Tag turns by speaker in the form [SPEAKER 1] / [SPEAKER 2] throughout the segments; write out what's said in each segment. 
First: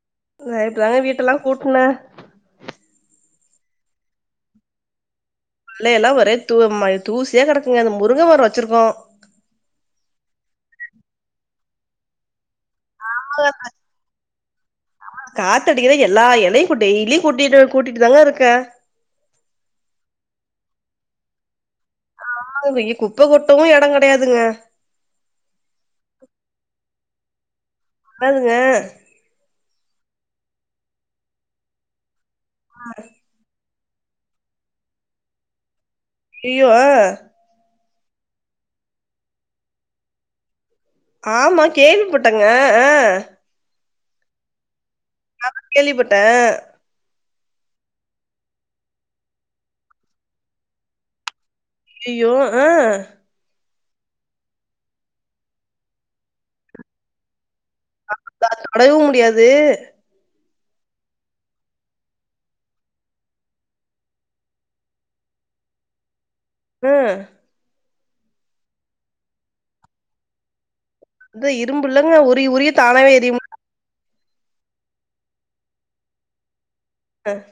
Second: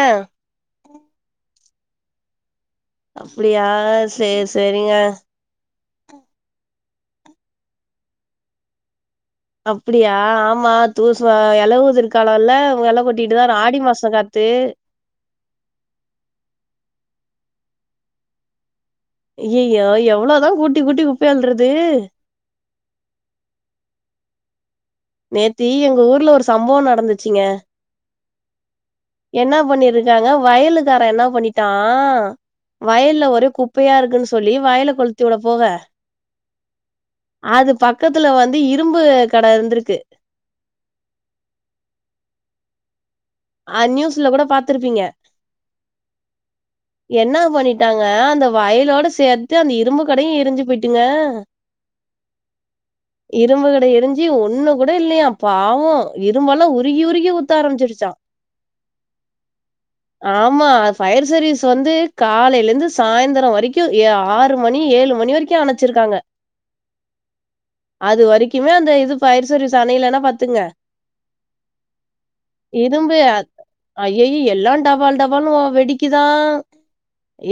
[SPEAKER 1] ஆ
[SPEAKER 2] சயத்துதா வீட்டெல்லா கூட்னே
[SPEAKER 1] அப்டியா சேர் செரிங்க
[SPEAKER 2] உள்ள எல்லா ஒரே தூ ம தூசியா கெடக்குங்க அந்த முருங்க மரோ வச்சிருக்கோ
[SPEAKER 1] அப்டியா ஆமா தூசு வ எலவுதிர்காலோல்ல எல கொட்டிட்டுதாரு ஆடி மாசோ காத்து
[SPEAKER 2] காத்தடிக்கத எல்லா எலையு இப்ப டெய்லியு கூட்டிட்டு கூட்டிட்டு தாங்க இருக்க
[SPEAKER 1] அய்யயோ எவ்ளோதா கூட்டி கூட்டி குப்பை அள்றது
[SPEAKER 2] ஆகுமே இங்க குப்ப கொட்டவு எடங் கெடையாதுங்க
[SPEAKER 1] நேத்தீ எங்க ஊர்ல ஒரு சம்பவோ நடந்துச்சிங்க
[SPEAKER 2] அதாவுதுங்க
[SPEAKER 1] என்னா பண்ணிருக்காங்க வயலுக்காரே என்னா பண்ணிட்டா வயல்ல ஒரே குப் குப்பையா இருக்குன்னு சொல்லி வயல கொளுத்தி விடப் போக
[SPEAKER 2] ஐயோ ஆ
[SPEAKER 1] அது பக்கத்துல வந்து இரும்பு கட இருந்துருக்கு
[SPEAKER 2] ஆமா கேள்விப்பட்டங்க ஆ
[SPEAKER 1] ஆ நியூஸ்ல கூட பாத்துருப்பீங்க
[SPEAKER 2] நானு கேள்விப்பட்டே
[SPEAKER 1] என்னா பண்ணிட்டாங்க அந்த வயலோட சேர்த்து அந்த இரும்பு கடையு எரிஞ்சு பொய்ட்டுங்க
[SPEAKER 2] இய்யோ ஆஹ்
[SPEAKER 1] இரும்புகட எரிஞ்சி ஒண்ணு கூட இல்லையா பாவோ இரும்பாலா உருகி உருகி ஊத்த ஆரம்பிச்சிருச்சா
[SPEAKER 2] [unintelligible] முடியாது
[SPEAKER 1] ஆமா ஃபயர் சர்வீஸ் வந்து காலையிலேந்து சாய்ந்தரோ வரைக்கு எ ஆறு மணி ஏழு மணி வரைக் கி அனச்சிருக்காங்க
[SPEAKER 2] ம்
[SPEAKER 1] அது வரைக்குமே அந்த இது ஃபயர் சர்வீஸ் அணையெலேனா பாத்துக்ங்க
[SPEAKER 2] அதா இரும்புல்லங்க உருகி உருகி
[SPEAKER 1] இரும்பு அத் அய்யயெ எல்லா டபால் டபால்னு ஒ வெடிக்கிதா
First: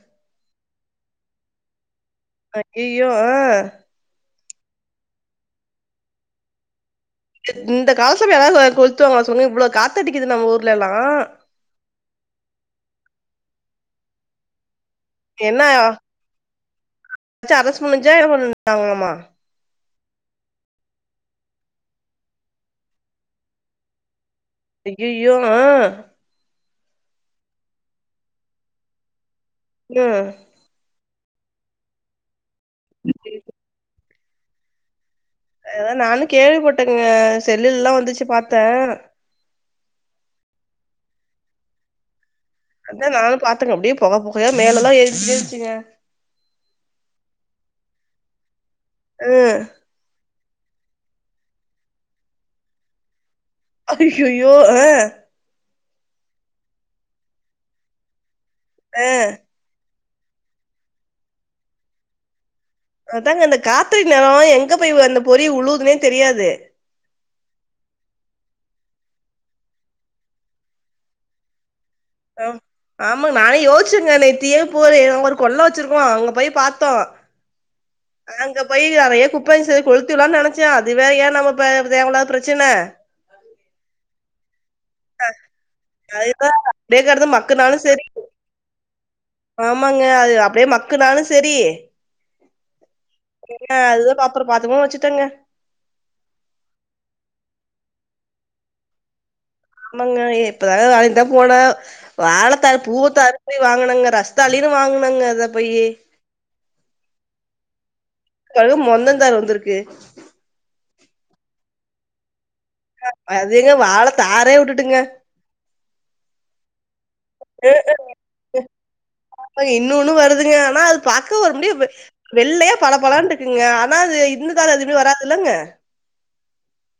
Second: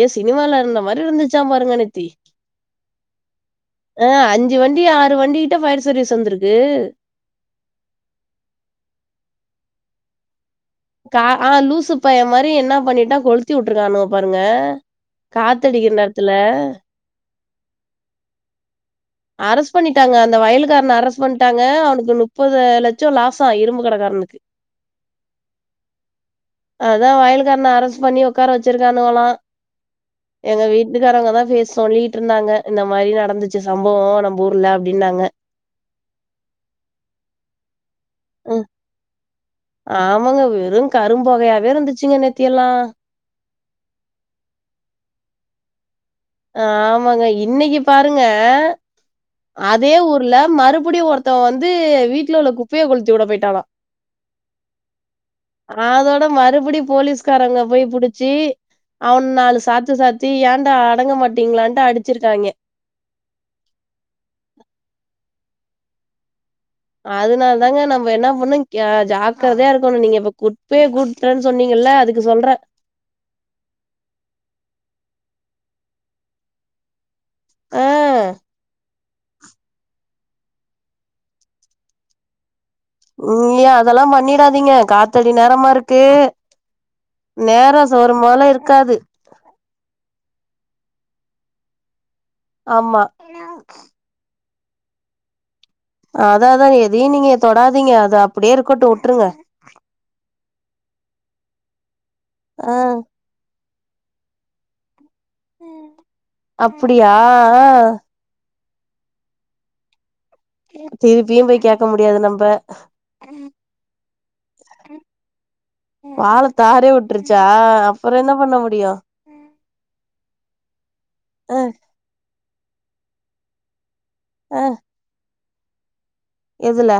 [SPEAKER 1] ஏஸ் சினிமால இருந்த மாரி இருந்துச்சா பாருங்க நேத்தி
[SPEAKER 2] அய்யயோ ஆ
[SPEAKER 1] ஆ அஞ்சி வண்டி ஆறு வண்டி கிட்ட ஃபயர் சர்வீஸ் வந்துருக்கு
[SPEAKER 2] இந்த காலத்துல யாராவது வ கொளுத்துவாங்கா சொன்னு இவ்ளோ காத்தடிக்கிது நம்ம ஊர்லைலா
[SPEAKER 1] ஆனா லூசு பையெ மாரி என்னா பண்ணிட்டா கொளுத்தி உட்ருக்கானுவ பாருங்க காத்தடிக்கிற நேர த்துல
[SPEAKER 2] ச்சி அரஸ் பண்ணுச்சா என்ன பண் ணாங்களாமா
[SPEAKER 1] அரஸ் பண்ணிட்டாங்க அந்த வயலுகாரன அரஸ் பண்ட்டாங்க அவனுக்கு நுப்பது லட்ச லாஸா இரும்பு கடகாரனுக்கு
[SPEAKER 2] அய்யய்யோ அ
[SPEAKER 1] அதா வயலுக்காரன அரஸ் பண்ணி ஒக்கார வச்சிருக்கானுவோலா
[SPEAKER 2] ம்
[SPEAKER 1] எங்க வீட்டுக்காரவங்கதா பே சொல்லிட்ருந்தாங்க இந்த மாரி நடந்துச்சு சம்பவ நம்ப ஊர்ல அப்டின்னாங்க
[SPEAKER 2] அதா நானு கேள்விப்பட்டங்க செல்லுல்லா வந்துச்சு பாத்த
[SPEAKER 1] ம் ஆமாங்க வெறு கரும்பொகையாவே இருந்துச்சுங்க நேத்தியெல்லா
[SPEAKER 2] அதா நானு பாத்தங்க அப்டியே பொக பொகயா மேலெல்லா ஏறிட்டே இருஞ்ச்சுங்க
[SPEAKER 1] ஆமாங்க இன்னைக்கு பாருங்க
[SPEAKER 2] ஆ
[SPEAKER 1] அ தே ஊர்ல மறுபுடியு ஒருத்தவ வந்து வீட்ல உள்ள குப்பைய கொளுத்தியுட போய்ட்டானா
[SPEAKER 2] அய்யய்யோ அ
[SPEAKER 1] அதோட மறுபடி போலீஸ்காரங்க போய் புடிச்சி
[SPEAKER 2] ஆ
[SPEAKER 1] அவன நாலு சாத்து சாத்தி ஏண்டா அடங்க மாட்டிங்களான்ட்டு அடிச்சிருக்காங்க
[SPEAKER 2] அதாங்க அந்த காத்தடி நேர எங்க போய் அந்த பொறி உழுவுதுனே தெரியாது
[SPEAKER 1] அதுனால தாங்க நம்ப என்ன பண்ணு அ ஜாக்கரதையா இருக்கணு நீங்க இப்ப குப்பைய கூட்றன் சொன்னிங்கல்ல அதுக்
[SPEAKER 2] அ ஆமா நானே யோசிச்சங்க நேத்தி போற ஒரு கொள்ள வெச்சிருக்கோ அங்க போய் பாத்தோ
[SPEAKER 1] ஆ
[SPEAKER 2] அங்க போயி நெறைய குப்பை இருந்ச்சு அத கொளுத்திவுடலானு நெனச்சே அதுவேற ஏ நம்ம ப தேவல்லாத பிரச்சனை
[SPEAKER 1] ம் அதெல்லா பண்ணிடாதிங்க காத்தடி நேரமாருக்கு
[SPEAKER 2] அதுதா அப்டியே கெடந்து
[SPEAKER 1] நேர
[SPEAKER 2] மக்குனாலு செரி
[SPEAKER 1] சோறும் போல இருக்காது
[SPEAKER 2] ஆமாங்க அது அப்டியே மக்குனாலு செரி
[SPEAKER 1] ஆமா
[SPEAKER 2] என்ன அதுதா பாத்துருக்கோ அதுவு வெச்சுட்டங்க
[SPEAKER 1] அதா அதாங்க எதையு நீங்க தொடாதிங்க அது அப்பிடியே இருக்கட்டு உட்ருங்க
[SPEAKER 2] ஆமங்க இப்பதா அதுக்குத்தா போன
[SPEAKER 1] ஆ
[SPEAKER 2] வாழத்தாரு பூவத்தாரு போய் வாங்குனங்க ரஸ்தாலினு வாங்குனங்க அத போயி
[SPEAKER 1] அப்புடியா அ
[SPEAKER 2] பாருங்க மொந்தந்தார் வந்துருக்கு
[SPEAKER 1] திருப்பியு போய் கேக்க முடியாது நம்ப
[SPEAKER 2] அது எங்க வாழை தாரே உட்டுட்டுங்க
[SPEAKER 1] வாழத்தாரே உட்ருச்சா அப்பற என்ன பண்ண முடியு
[SPEAKER 2] ஆமா இன்னொன்னு வருதுங்க ஆனா அது பாக்க ஒரு
[SPEAKER 1] அ
[SPEAKER 2] முடிய வெ வெள்ளையா பளபளன்டு இருக்குங்க ஆனா அது இந்த
[SPEAKER 1] அ
[SPEAKER 2] தாரு அதுமே வராதுல்லங்க
[SPEAKER 1] எதுல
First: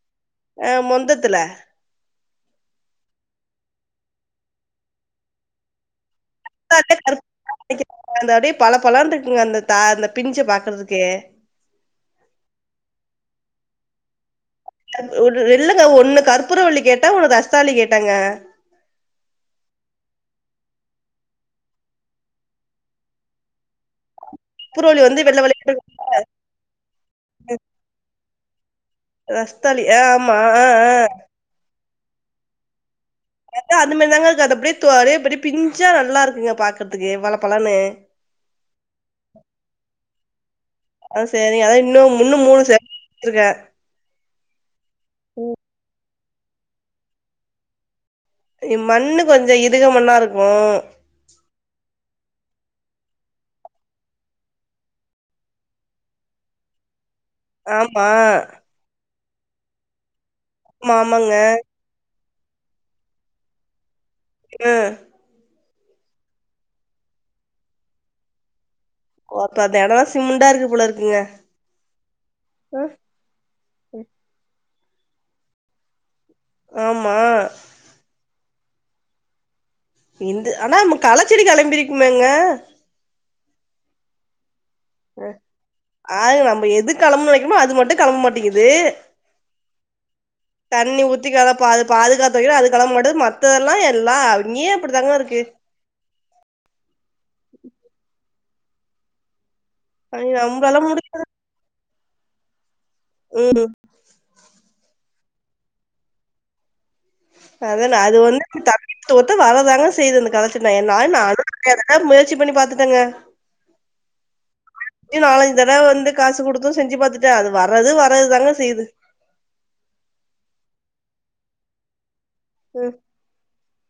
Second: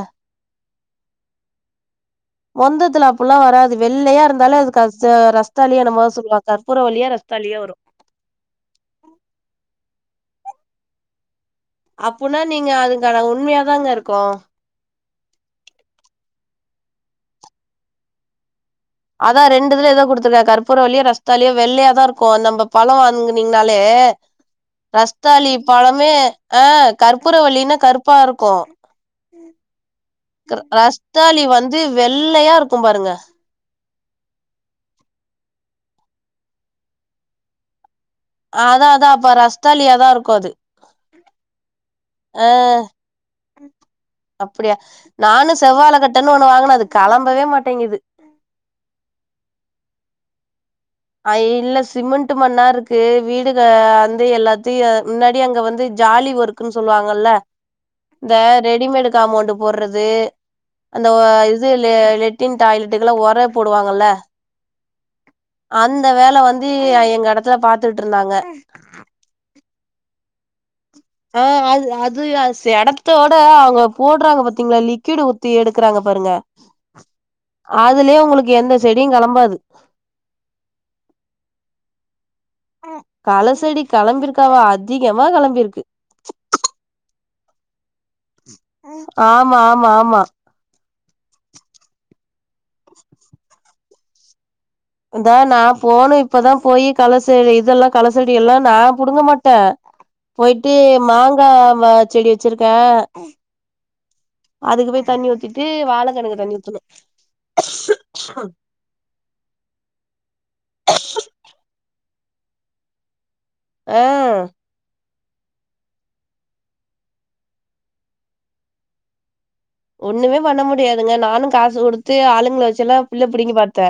[SPEAKER 2] அ மொந்தத்துல
[SPEAKER 1] மொந்தத்துல அப்புல்லா வராது வெள்ளையா இருந்தாலே அதுக்க ரஸ்தாலியோ என்னமோதா சொல்வாங்க
[SPEAKER 2] அப்டியே
[SPEAKER 1] கற்பூரவல்லியோ
[SPEAKER 2] கருப்பு
[SPEAKER 1] ரஸ்தாலியோ வரு
[SPEAKER 2] நினைக்கிறாங்க. அந்த அப்டியே பளபளன்ருக்குங்க அந்த தார் அந்த பிஞ்ச பாக்கறதுக்கே
[SPEAKER 1] அப்புனா நீங்க அதுகான உண்மையாதாங்க இருக்கு
[SPEAKER 2] இல்லங்க ஒன்னு கற்பூரவல்லி கேட்ட ஒன்னு ரஸ்தாலி கேட்டங்க
[SPEAKER 1] அதா ரெண்டிதுல எதோ குடுத்துருக்க கற்பூர வல்லியோ ரஸ்தாலியோ வெள்ளையாதா இருக்கு நம்ப பழோ வாங்குனிங்கனாலே
[SPEAKER 2] கற்பூரவள்ளி வந்து வெள்ள
[SPEAKER 1] ரஸ்தாலி
[SPEAKER 2] வெள்ளேன்னு இருக்கும்.
[SPEAKER 1] பழமே ஆ கற்பூர வல்லினா கறுப்பா இருக்கு
[SPEAKER 2] ரஸ்தாலி ஆ ஆமா ஆ ஆ
[SPEAKER 1] இது வெள்ளையா இருக்கும் பாருங்க
[SPEAKER 2] அது அத மாரி தாங்க இருக்கு அது அப்டியே தோ அப்படியே பிஞ்சா நல்லா இருக்குங்க பாக்கறதுக்கு பல பலன்னு
[SPEAKER 1] ஆ அதா அதா அப்ப ரஸ்தாலியாதா இருக்கு அது
[SPEAKER 2] ஆ செரிங்க அதா இன்னு மூண்ணு
[SPEAKER 1] ஆ
[SPEAKER 2] மூணு சே வச்சிருக்கே
[SPEAKER 1] அப்டியா நானு செவ்வாழ கட்டன்னு ஒண்ணு வாங்கன அது களம்பவே மாட்டேங்குது
[SPEAKER 2] இ மண்ணு கொஞ்ச இதுக மண்ணா இருக்கு
[SPEAKER 1] ஆ இல்ல சிமெண்ட்டு மண்ணா இருக்கு வீடு ஆ வந்து எல்லாத்தையு முன்னாடி அங்க வந்து ஜாலி ஒர்க் குன்னு சொல்லுவாங்கல்ல
[SPEAKER 2] ஆமா
[SPEAKER 1] இந்த ரெடிமேடு காமௌண்டு போட்றது
[SPEAKER 2] ஆமா
[SPEAKER 1] அந்த
[SPEAKER 2] ஆமாங்க
[SPEAKER 1] இது லெ லெட்டின் டாய்லெட்டுக்கெல்லா ஒர போடுவாங்கல்ல
[SPEAKER 2] ஆ
[SPEAKER 1] அந்த வேல வந்து எங்க எடத்துல பாத்துட்டு இருந்தாங்க
[SPEAKER 2] ஓ அப்ப அந்த எடோலா சிமெண்டா இருக்கு போல இருக்குங்க
[SPEAKER 1] ஆ அது அது ச
[SPEAKER 2] ம்
[SPEAKER 1] எடத்தோட அவுங்க போடுறாங்க பாத்தீங்களா லிக்யூடு் ஊத்தி எடுக்கறாங்க பாருங்க
[SPEAKER 2] ஆமா
[SPEAKER 1] அதுலயே உங்களுக்கு எந்த செடியு களம்பாது
[SPEAKER 2] இந்த ஆனா நம்ம களச்செடி களம்பிருக்கிருமேங்க
[SPEAKER 1] கள செடி களம்பிருக்காவா அதிகமா களம்பிருக்கு
[SPEAKER 2] அது நம்ம எது களம்புணுன்னு நெனைக்கிறமோ அது மட்டு கெளம்ப மாட்டேங்குது
[SPEAKER 1] ஆமா ஆமா ஆமா
[SPEAKER 2] தண்ணி ஊத்தி அத பா அத பாதுகாத்து வக்கிற அது களம்பமாட்டுது மத்ததெல்லா எல்லா அவிங்க
[SPEAKER 1] இந்தா நா போனு இப்பதா போய் கள செடி இதெல்லா கள செடி எல்லா நா புடுங்க மாட்ட
[SPEAKER 2] ஐயோ
[SPEAKER 1] போயிட்டு
[SPEAKER 2] நம்பளால முடி
[SPEAKER 1] மாங்கா வ செடி வெச்சிருக்க
[SPEAKER 2] ம்
[SPEAKER 1] அதுக்கு போய் தண்ணி ஊத்திட்டு வாழகண்ணுக்கு தண்ணி ஊத்துணே
[SPEAKER 2] அதான அது வந்து த தொத்த வர தாங்க செய்து அந்த களச்செடி நானு என்னாலு நா நெறைய தர முயற்சி பண்ணி பாத்துட்டேங்க
[SPEAKER 1] ஆ
[SPEAKER 2] [inaudible] நாலஞ்சு தடவ வந்து காசு குடுத்து செஞ்சு பாத்துட்ட அது வர்றது வர்றது தாங்க செய்யுது
[SPEAKER 1] ஒண்ணுமே பண்ண முடியாதுங்க நானு காசு குடுத்து ஆளுங்கள
[SPEAKER 2] ம்
[SPEAKER 1] வச்சில்லா புல்ல புடிங்கி பாத்த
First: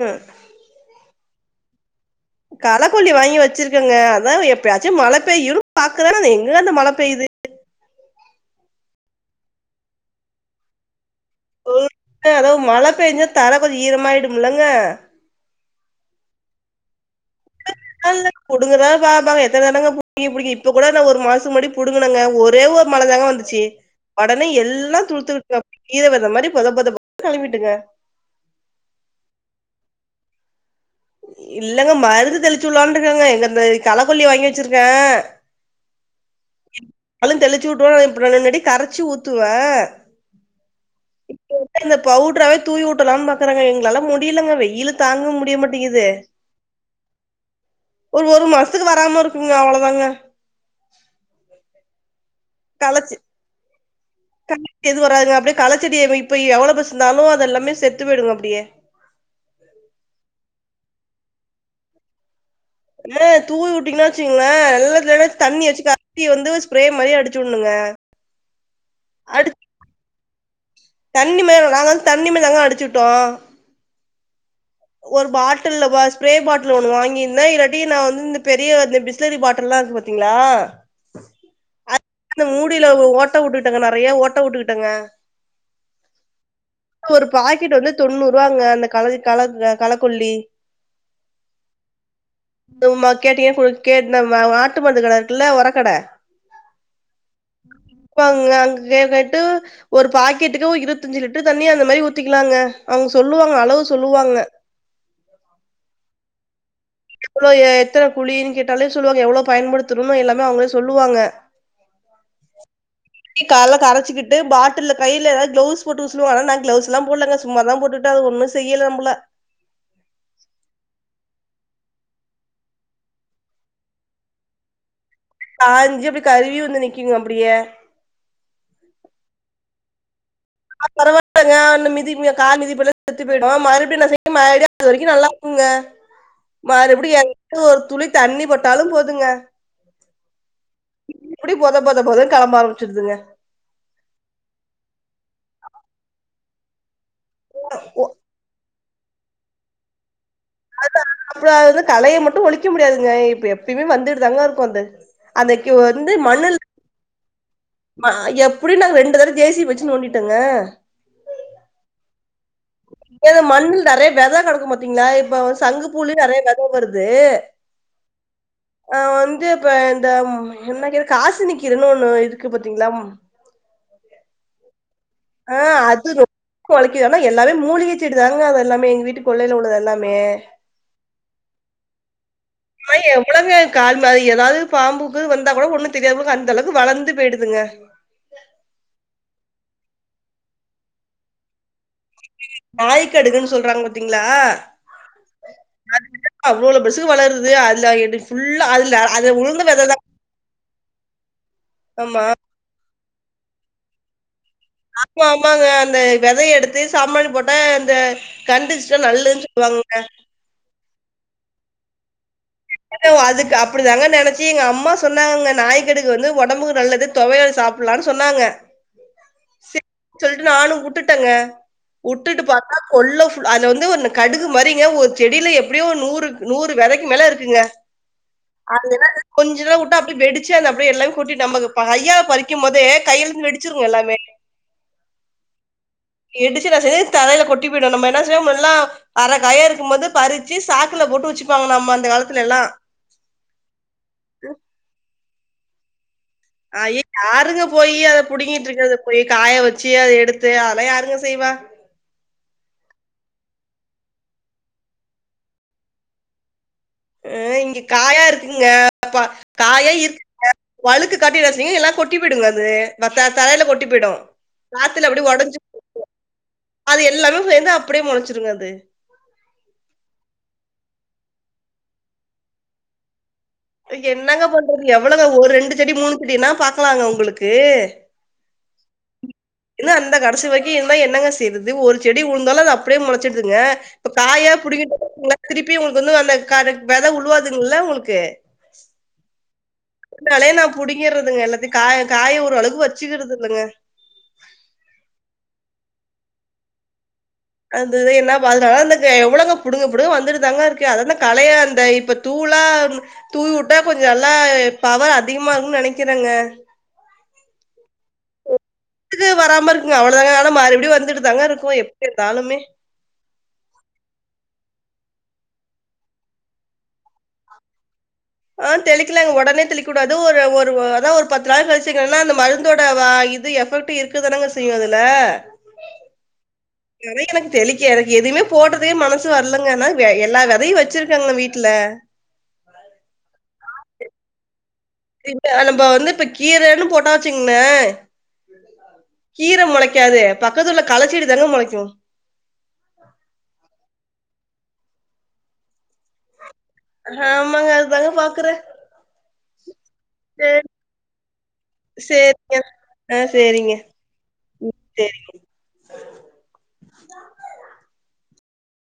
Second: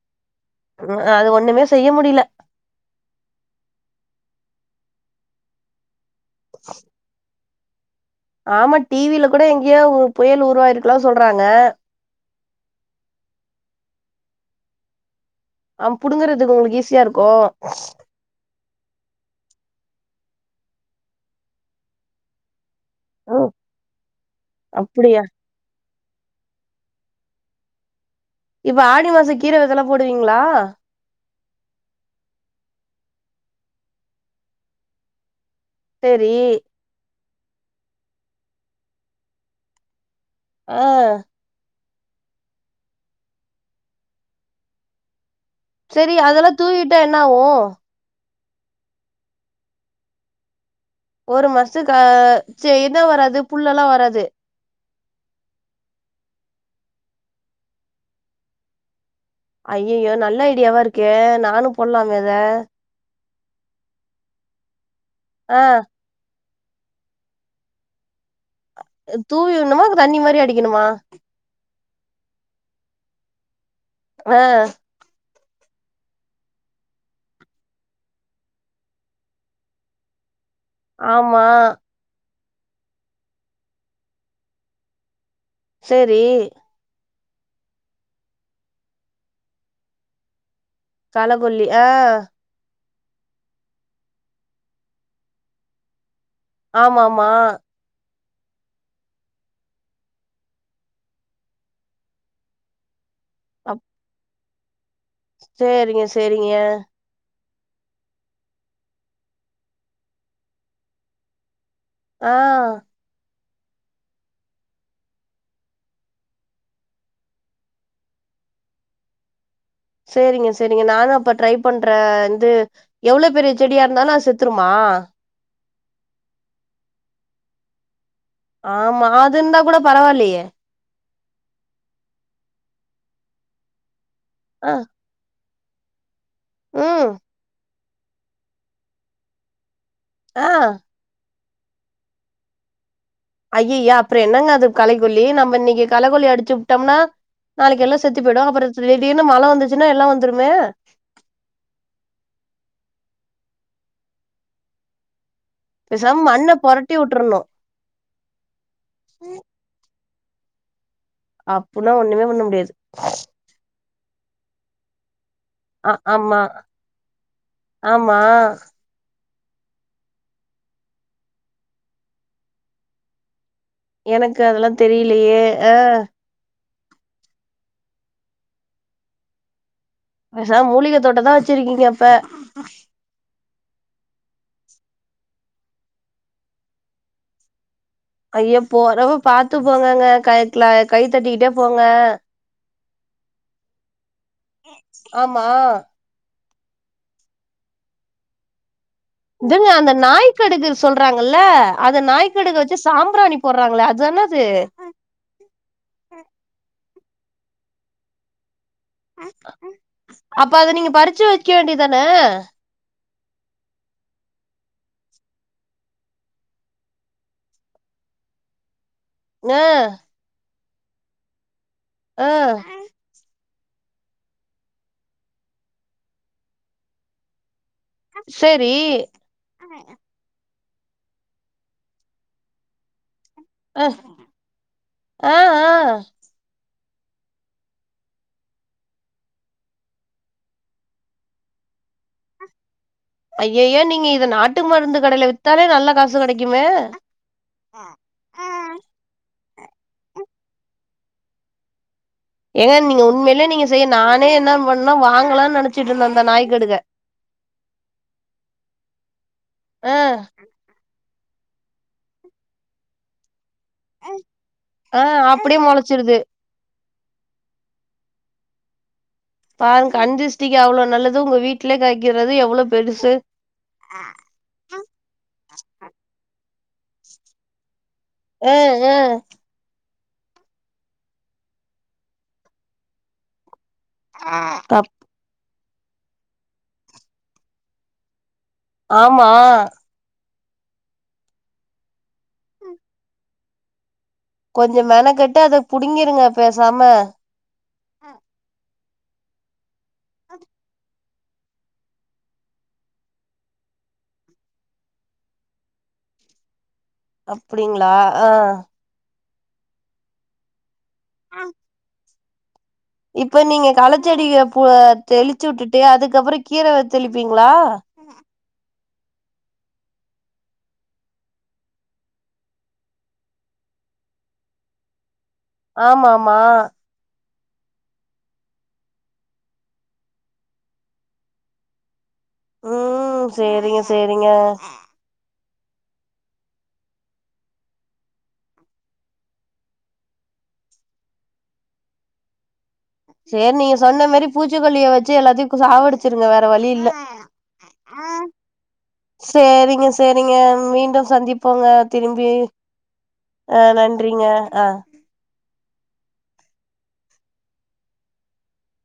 [SPEAKER 2] ம்
[SPEAKER 1] அது ஒன்னுமே செய்ய முடில
[SPEAKER 2] களக்கொல்லி வாங்கி வச்சிருக்கங்க அதா எப்பயாச்சு மழ பெய்யுனு பாக்குற ஆனா அது எங்கங்க அந்த மழ பெய்யுது
[SPEAKER 1] ஆமா டிவில கூட எங்கேயோ புயல் உருவாயிருக்கலா சொல்றாங்க
[SPEAKER 2] [inaudible] அதா மழ பெஞ்சா தர கொஞ்ச ஈரமாயுடும்லங்க
[SPEAKER 1] ஆ புடுங்கறதுக்கு உங்களுக்கு ஈஸியா இருக்கு
[SPEAKER 2] [inaudible] புடுங்கதா பாப்பங்க எத்தன தடவங்க புடுங்கி புடிங்கி இப்ப கூட ஒரு மாச முன்னாடி புடுங்கனுங்க ஒரே ஒரு மழ தாங்க
[SPEAKER 1] ம்
[SPEAKER 2] வந்துச்சு ஒடனே எல்லா
[SPEAKER 1] அப்டியா
[SPEAKER 2] துளுத்துக்குட்டுங்க கீர வெத மாரி பொத பொதனு கெளம்பிட்டுங்க
[SPEAKER 1] இப்ப ஆடி மாச கீர வெதல்லா போடுவீங்களா
[SPEAKER 2] இல்லங்க மருந்து தெளிச்சு உள்ளான்னுட்டு இருக்கங்க எங்க அந்த களக்கொல்லி வாங்கி வெச்சிருக்கே
[SPEAKER 1] செரி
[SPEAKER 2] அளும் தெளிச்சி வுட்டுவ இப்ப நா முன்னாடி கரைச்சி ஊத்துவ
[SPEAKER 1] ஆ
[SPEAKER 2] இப்ப வந்து இந்த பவுட்ராவே தூவி உட்ருலானு பாக்குறாங்க எங்களால முடியலங்க வெயிலு தாங்க முடியமாட்
[SPEAKER 1] சரி அதெல்லா தூவிவிட்டா என்னாவு
[SPEAKER 2] ஒரு ஒரு மாச்த்துக்கு வராம இருக்குங்க அவ்ளோதாங்க
[SPEAKER 1] ஒரு மாச்த்துக்கு செரி எத
[SPEAKER 2] களைச்சு
[SPEAKER 1] வராது புல் எல்லா வராது
[SPEAKER 2] எது வராதுங்க அப்டியே களைச்சடி இப்ப எவ்ள பெர்சு இர்ந்தாலு அதெல்லாமே செத்து போயிடுங்க அப்டியே
[SPEAKER 1] ஐய்யய்யோ நல்ல ஐடியாவா இருக்கே நானு போட்லாங்க இத
[SPEAKER 2] ஏ தூவி விட்டீங்னா வச்சுங்ளே நல்லதுல
[SPEAKER 1] ஆ
[SPEAKER 2] தண்ணி வச்சுக்க குட்டி வந்து ஸ்ப்ரே மாரி அடிச்சு வுட்னுங்க
[SPEAKER 1] தூவி விட்ணுமா தண்ணி மாரி அடிக்கிணுமா
[SPEAKER 2] தண்ணி மேர்த நாங்க வந்து தண்ணி மேர்தாங்க அடிச்சுவிட்டோ
[SPEAKER 1] ஆ
[SPEAKER 2] ஒரு பாட்டில்ல ப ஸ்ப்ரே பாட்டில் ஒன்னு வாங்கிந்தே இல்லாட்டி நா வந்து இந்த பெரிய வந்து பிஸ்லரி பாட்டில்லா இருக் பாத் திங்ளா
[SPEAKER 1] ஆமா
[SPEAKER 2] அந்த மூடில ஓட்ட வுட்டுட்டேங்க நறைய ஓட்ட வுட்டுகிட்டேங்க
[SPEAKER 1] சரி
[SPEAKER 2] அப்ற ஒரு பாக்கெட் வந்து தொண்ணூறுவாங்க அந்த கள க களக்கொல்லி
[SPEAKER 1] களக்கொல்லி ஆ
[SPEAKER 2] து மா கேட்டீங்க குடு கேட்ன மா நாட்டு மருந்து கட இருக்குல்ல உர கட
[SPEAKER 1] ஆமமா
[SPEAKER 2] விப்பாங்கக அங்க கே கேட்டு ஒரு பாக்கெட்டுக்கு ஒர் இர்வத்தஞ்சு லிட்டர் தண்ணியா அந்த மாரி ஊத்திக்கிலாங்க அவுங்க சொல்லுவாங்க
[SPEAKER 1] அப்
[SPEAKER 2] அளவு சொல்லுவாங்க
[SPEAKER 1] சேரிங்க செரிங்க
[SPEAKER 2] எவ்ளோ எத்தன குழின் கேட்டாலே சொல்லுவங்க எவ்ளோ பயன்படுத்தணுனு எல்லாமே அவுங்ளே சொல்லுவாங்க
[SPEAKER 1] ஆ
[SPEAKER 2] இப்டி கால்ல கரைச்சிகிட்டு பாட்டில்ல கைல ஏதாது க்ளவுஸ் போட்டுக சொல்வாங் நா கிளவுஸ் லா போட்லங்க சும்மாதா போட்டுட் ட அது ஒண்ணு செய்யல நம்புள
[SPEAKER 1] சேரிங்க சேரிங்க நானு அப்ப ட்ரை பண்ற வந்து எவ்ளோ பெரிய செடியா இருந்தாலு அது செத்துருமா
[SPEAKER 2] காஞ்சு அப்டி கருவி வந்து நிக்குங்க அப்டியே
[SPEAKER 1] ஆமா அதிந்தா கூட பரவால்லயே
[SPEAKER 2] அ பரவால்லங்க அன மிதி கால் மிதிப்பட்ல செத்து போய்டு மறுபிடியு ன்ன செய்யு மறுடியு
[SPEAKER 1] ஆ
[SPEAKER 2] அது வரிக்கு நல்லா குங்க மறுபுடி
[SPEAKER 1] ம்
[SPEAKER 2] எங்க ஒரு துளி தண்ணி பட்டாலு போதுங்க
[SPEAKER 1] ஆ
[SPEAKER 2] இப்டி போத போத பொதன் கிளம்ப ஆரம்பிச்சுருதுங்க
[SPEAKER 1] அய்யய்ய அப்ற என்னங்க அது களைக்கொல்லி நம்ம இன்னிக்கி களக்கொல்லி அடிச்சுப்டம்னா நாளைக்கு எல்லா செத்து போய்டு அப்ற திடீர்னு மழ வந்துச்சுனா எல்லா வந்துருமே
[SPEAKER 2] நம்புளு அது வந்து களைய மட்டு ஒழிக்க முடியாதுங்க இப்ப எப்புயுமே வந்துட்டு தாங்க இருக்கு அந்த அந்த
[SPEAKER 1] பெச்சாம மண்ண பொரட்டி வுட்ர்ருணு
[SPEAKER 2] ம எப்டி நாங்க ரெண்டு தடவ ஜே சி பி வச்சு நோண்டிடெங்க
[SPEAKER 1] அப்புனா ஒண்ணுமே பண்ண முடியாது
[SPEAKER 2] இதுல மண்ணில் நறைய வெத கெடக்கு பாத்தீங்ளா இப்ப
[SPEAKER 1] ஆ
[SPEAKER 2] சங்குப்பூலே நறைய
[SPEAKER 1] ஆமா
[SPEAKER 2] வெத வருது
[SPEAKER 1] ஆமா
[SPEAKER 2] ஆ வந்து இப்ப இந்த என்ன கே காசினிகீரணு ஒன்னு இருக்கு பாத்தீங்ளா
[SPEAKER 1] எனக்கு அதுலா தெரியிலியே ஆ
[SPEAKER 2] இப்ப ஒழைக்கிது ஆன எல்லாமே மூலிக செடி தாங்க அது எல்லாமே எங் வீட்டு கொல்லைல உள்ளது எல்லாமே
[SPEAKER 1] பெசா மூலிக தோட்டந்தா வச்சிருக்கீங்க அப்ப
[SPEAKER 2] மாரி எவ்வளங்க கால் மாரி ஏதாவது பாம்புக்கு வந்தா கூட ஒண்ணு தெரியாமங்க அந்த அளவுக்கு வளந்து பெய்டுதுங்க
[SPEAKER 1] ஐயா போறப்ப பாத்து போங்கங்க கை க கை தட்டிட்டே போங்க
[SPEAKER 2] [inaudible] நாய் கடுகுன்னு சொல்றாங்க பாத்தீங்களா
[SPEAKER 1] ஆமா
[SPEAKER 2] [unintelligible] அவ்ளோல பெசுக்கு வளருது அதுல எடு ஃபுல்லா அதுல்ல அது உளுந்த
[SPEAKER 1] இதுங்க அந்த
[SPEAKER 2] வெததான்
[SPEAKER 1] நாய் கடுகு சொல்றாங்கல்ல அந்த
[SPEAKER 2] ஆமா
[SPEAKER 1] நாய் கடுகு வச் இது சாம்பராணி போடுறாங்கள அதான அது
[SPEAKER 2] ஆமா ஆமாங்க அந்த விதய எடுத்து சாம்பராணி போட்டா அந்த கண்திஷ் ல்ல நல்லதுன்னு சொல்லுவாங்கங்க
[SPEAKER 1] அப்ப அத நீங்க பறிச்சு வைக்க வேண்டியதான
[SPEAKER 2] அதுக்கு அப்டிதாங்க நெனைச்சி எங்க அம்மா சொன்னாங்க நாய்கடுகு வந்து உடம்புக்கு நல்லது தொவையல் சாப்புட்லானு சொன்னாங்க
[SPEAKER 1] ஆ
[SPEAKER 2] சரின்னு சொல்ட்டு நானு வுட்டுட்டங்க
[SPEAKER 1] ஆ
[SPEAKER 2] வுட்டுட்டு பாத்தா கொள்ள ஃபுல் அதுல வந்து ஒன்னு கடுகு மாரிங்க ஒரு செடியில எப்டியோ ஒரு நூறு நூறு விதைக்கு மேல இருக்கு ங்க
[SPEAKER 1] சேரி
[SPEAKER 2] அது என்னாது கொஞ்சலா வுட்டா அப்டியே வெடிச்சு அது அப்டியே எல்லாமே கொட்டிட்டு நமக்கு இப்ப ஐயாவ பறிக்கும் போது கைல்ல இருந்து வெடி ச்சிருங்க
[SPEAKER 1] ஆ
[SPEAKER 2] எல்லாமே
[SPEAKER 1] ஆ ஆ
[SPEAKER 2] வெடிச்சு என்னா செய்யு தரைய்ல கொட்டி போய்டு நம்ம என்ன செய்யுல்லா அர காயா இருக்கும் போது பறிச்சு சாக்குல்ல போட்டு வச்சுப்பாங்க நம்ம அந்த காலத்துல எல்லா
[SPEAKER 1] ஐய்யயோ நீங்க இத நாட்டு மருந்து கடைல வித்தாலே நல்லா காசு கிடைக்குமே
[SPEAKER 2] ஐய! யாருங்க போய் அத புடுங்கிட்டு இருக்குறது போய் காய வச்சு அத எடுத்து அதல்லா யாருங்க செய்வா
[SPEAKER 1] ஏங்க நீங்க உண்மையிலே நீங்க செய்ய நானே என்ன பண்ணா வாங்கலாம்னு நெனச்சிட்டு இருந்த அந்த நாய்க்கடுகுக
[SPEAKER 2] அ இங்க காயா இருக்குங்க ப்பா காயா
[SPEAKER 1] ஆ
[SPEAKER 2] இருக்குங்க வழுக்கு காட்டி என்ன செய்யுங்க எல்லா கொட்டி போய்டுங்க அது வ த்த தரையில கொட்டி விடும்
[SPEAKER 1] ஆ
[SPEAKER 2] காத்துள்ள அப்டி ஒடஞ்சு
[SPEAKER 1] அப்டியே
[SPEAKER 2] [unintelligible]
[SPEAKER 1] மொளச்சிருது
[SPEAKER 2] அது எல்லாமே சேந்து அப்டியே முளச்சுருங்க அது
[SPEAKER 1] பாருங்க கண் திருஷ்டிக்கு அவ்ளோ நல்லது உங்க வீட்லே காய்க்கறது எவ்ளோ பெருசு
[SPEAKER 2] என்னங்க பண்றது எவ்வளவு ஒரு ரெண்டு செடி மூணு செடினா பாக்குலாங்க உங்களுக்கு
[SPEAKER 1] அ அ
[SPEAKER 2] இன்னோ அந்த கடைசி வரைக்கு இருந்தா என்னங்க செய்றது ஒரு செடி உழுந்தாலு அது அப்டியே முளைச்சிடுதுங்க இப்ப
[SPEAKER 1] ஆ
[SPEAKER 2] காயா
[SPEAKER 1] தப்
[SPEAKER 2] புடிங்கிட்டு [unintelligible] திருப்பி உங்களுக்கு வந்து அந்த க வித உழுவாதுங்கல்ல உங்களுக்கு
[SPEAKER 1] ஆமா
[SPEAKER 2] அதுனாலயே நா புடிங்கறதுங்க எல்லாத்தையு காய காய் ஒரு அளவுக்கு வச்சுக்கிறது இல்லங்க
[SPEAKER 1] கொஞ்ச மெனக்கட்டு அத புடிங்கிருங்க பேசாம
[SPEAKER 2] அதுதா என்ன பா அதுனாலதா அந்த கே எவ்ளங்க புடுங்க புங்க வந்துட்டுதாங்க இருக்கு அதா களைய அந்த இப்ப தூளா ம் தூவி வுட்டா கொஞ்ச நல்லா அ பவர் அதிகமா இருக்குன்னு நெனைக்கிறங்க
[SPEAKER 1] அப்டிங்களா ஆ
[SPEAKER 2] துக்கு வராம இருக்குங்க அவ்ளதாங்க ஆனா மறுபடியு வந்துட்டு தாங்க இருக்கும் எப்டி இருந்தாலமே
[SPEAKER 1] இப்ப நீங்க களச்செடிய ப்ப தெளிச்சு வுட்டுட்டு அதுக்கப்ற கீர வ தெளிப்பீங்களா
[SPEAKER 2] ஆ தெளிக்கலாங்க உடனே தெளிக்கூடாது ஒரு ஒரு அதா ஒரு பத்து நாள் கழிச்சங்கனா அந்த மருந்தோட வ இது எஃபெக்ட் ட்டு இருக்கதானங்க செய்யு அதுல
[SPEAKER 1] ஆமா ஆமா
[SPEAKER 2] விதைய எனக்கு தெளிக்க எனக்கு எதுயுமே போட்றதுக்கே மனசு வரலங்க ஆனா எல்லா விதையு வச்சிருக்கங்க வீட்ல
[SPEAKER 1] ம் செரிங்க செரிங்க
[SPEAKER 2] இப்ப நம்ப வந்து இப்ப கீரன்னு போட்டா வச்சுங்ளே கீர மொளைக்காது பக்கத்து உள்ள களச்செடி தாங்க மொளைக்கு
[SPEAKER 1] செர் நீங்க சொன்ன மாரி பூச்சிக்கொல்லிய வச்சு எல்லாத்தையு சாவடிச்சுருங்க வேற வழி இல்ல
[SPEAKER 2] ஆமாங்க அதாங்க பாக்குற
[SPEAKER 1] சேரிங்க செரிங்க மீண்டும் சந்திப்போங்க திரும்பியு
[SPEAKER 2] சரிங்க.
[SPEAKER 1] ஆ நன்றிங்க ஆ
[SPEAKER 2] செரிங்க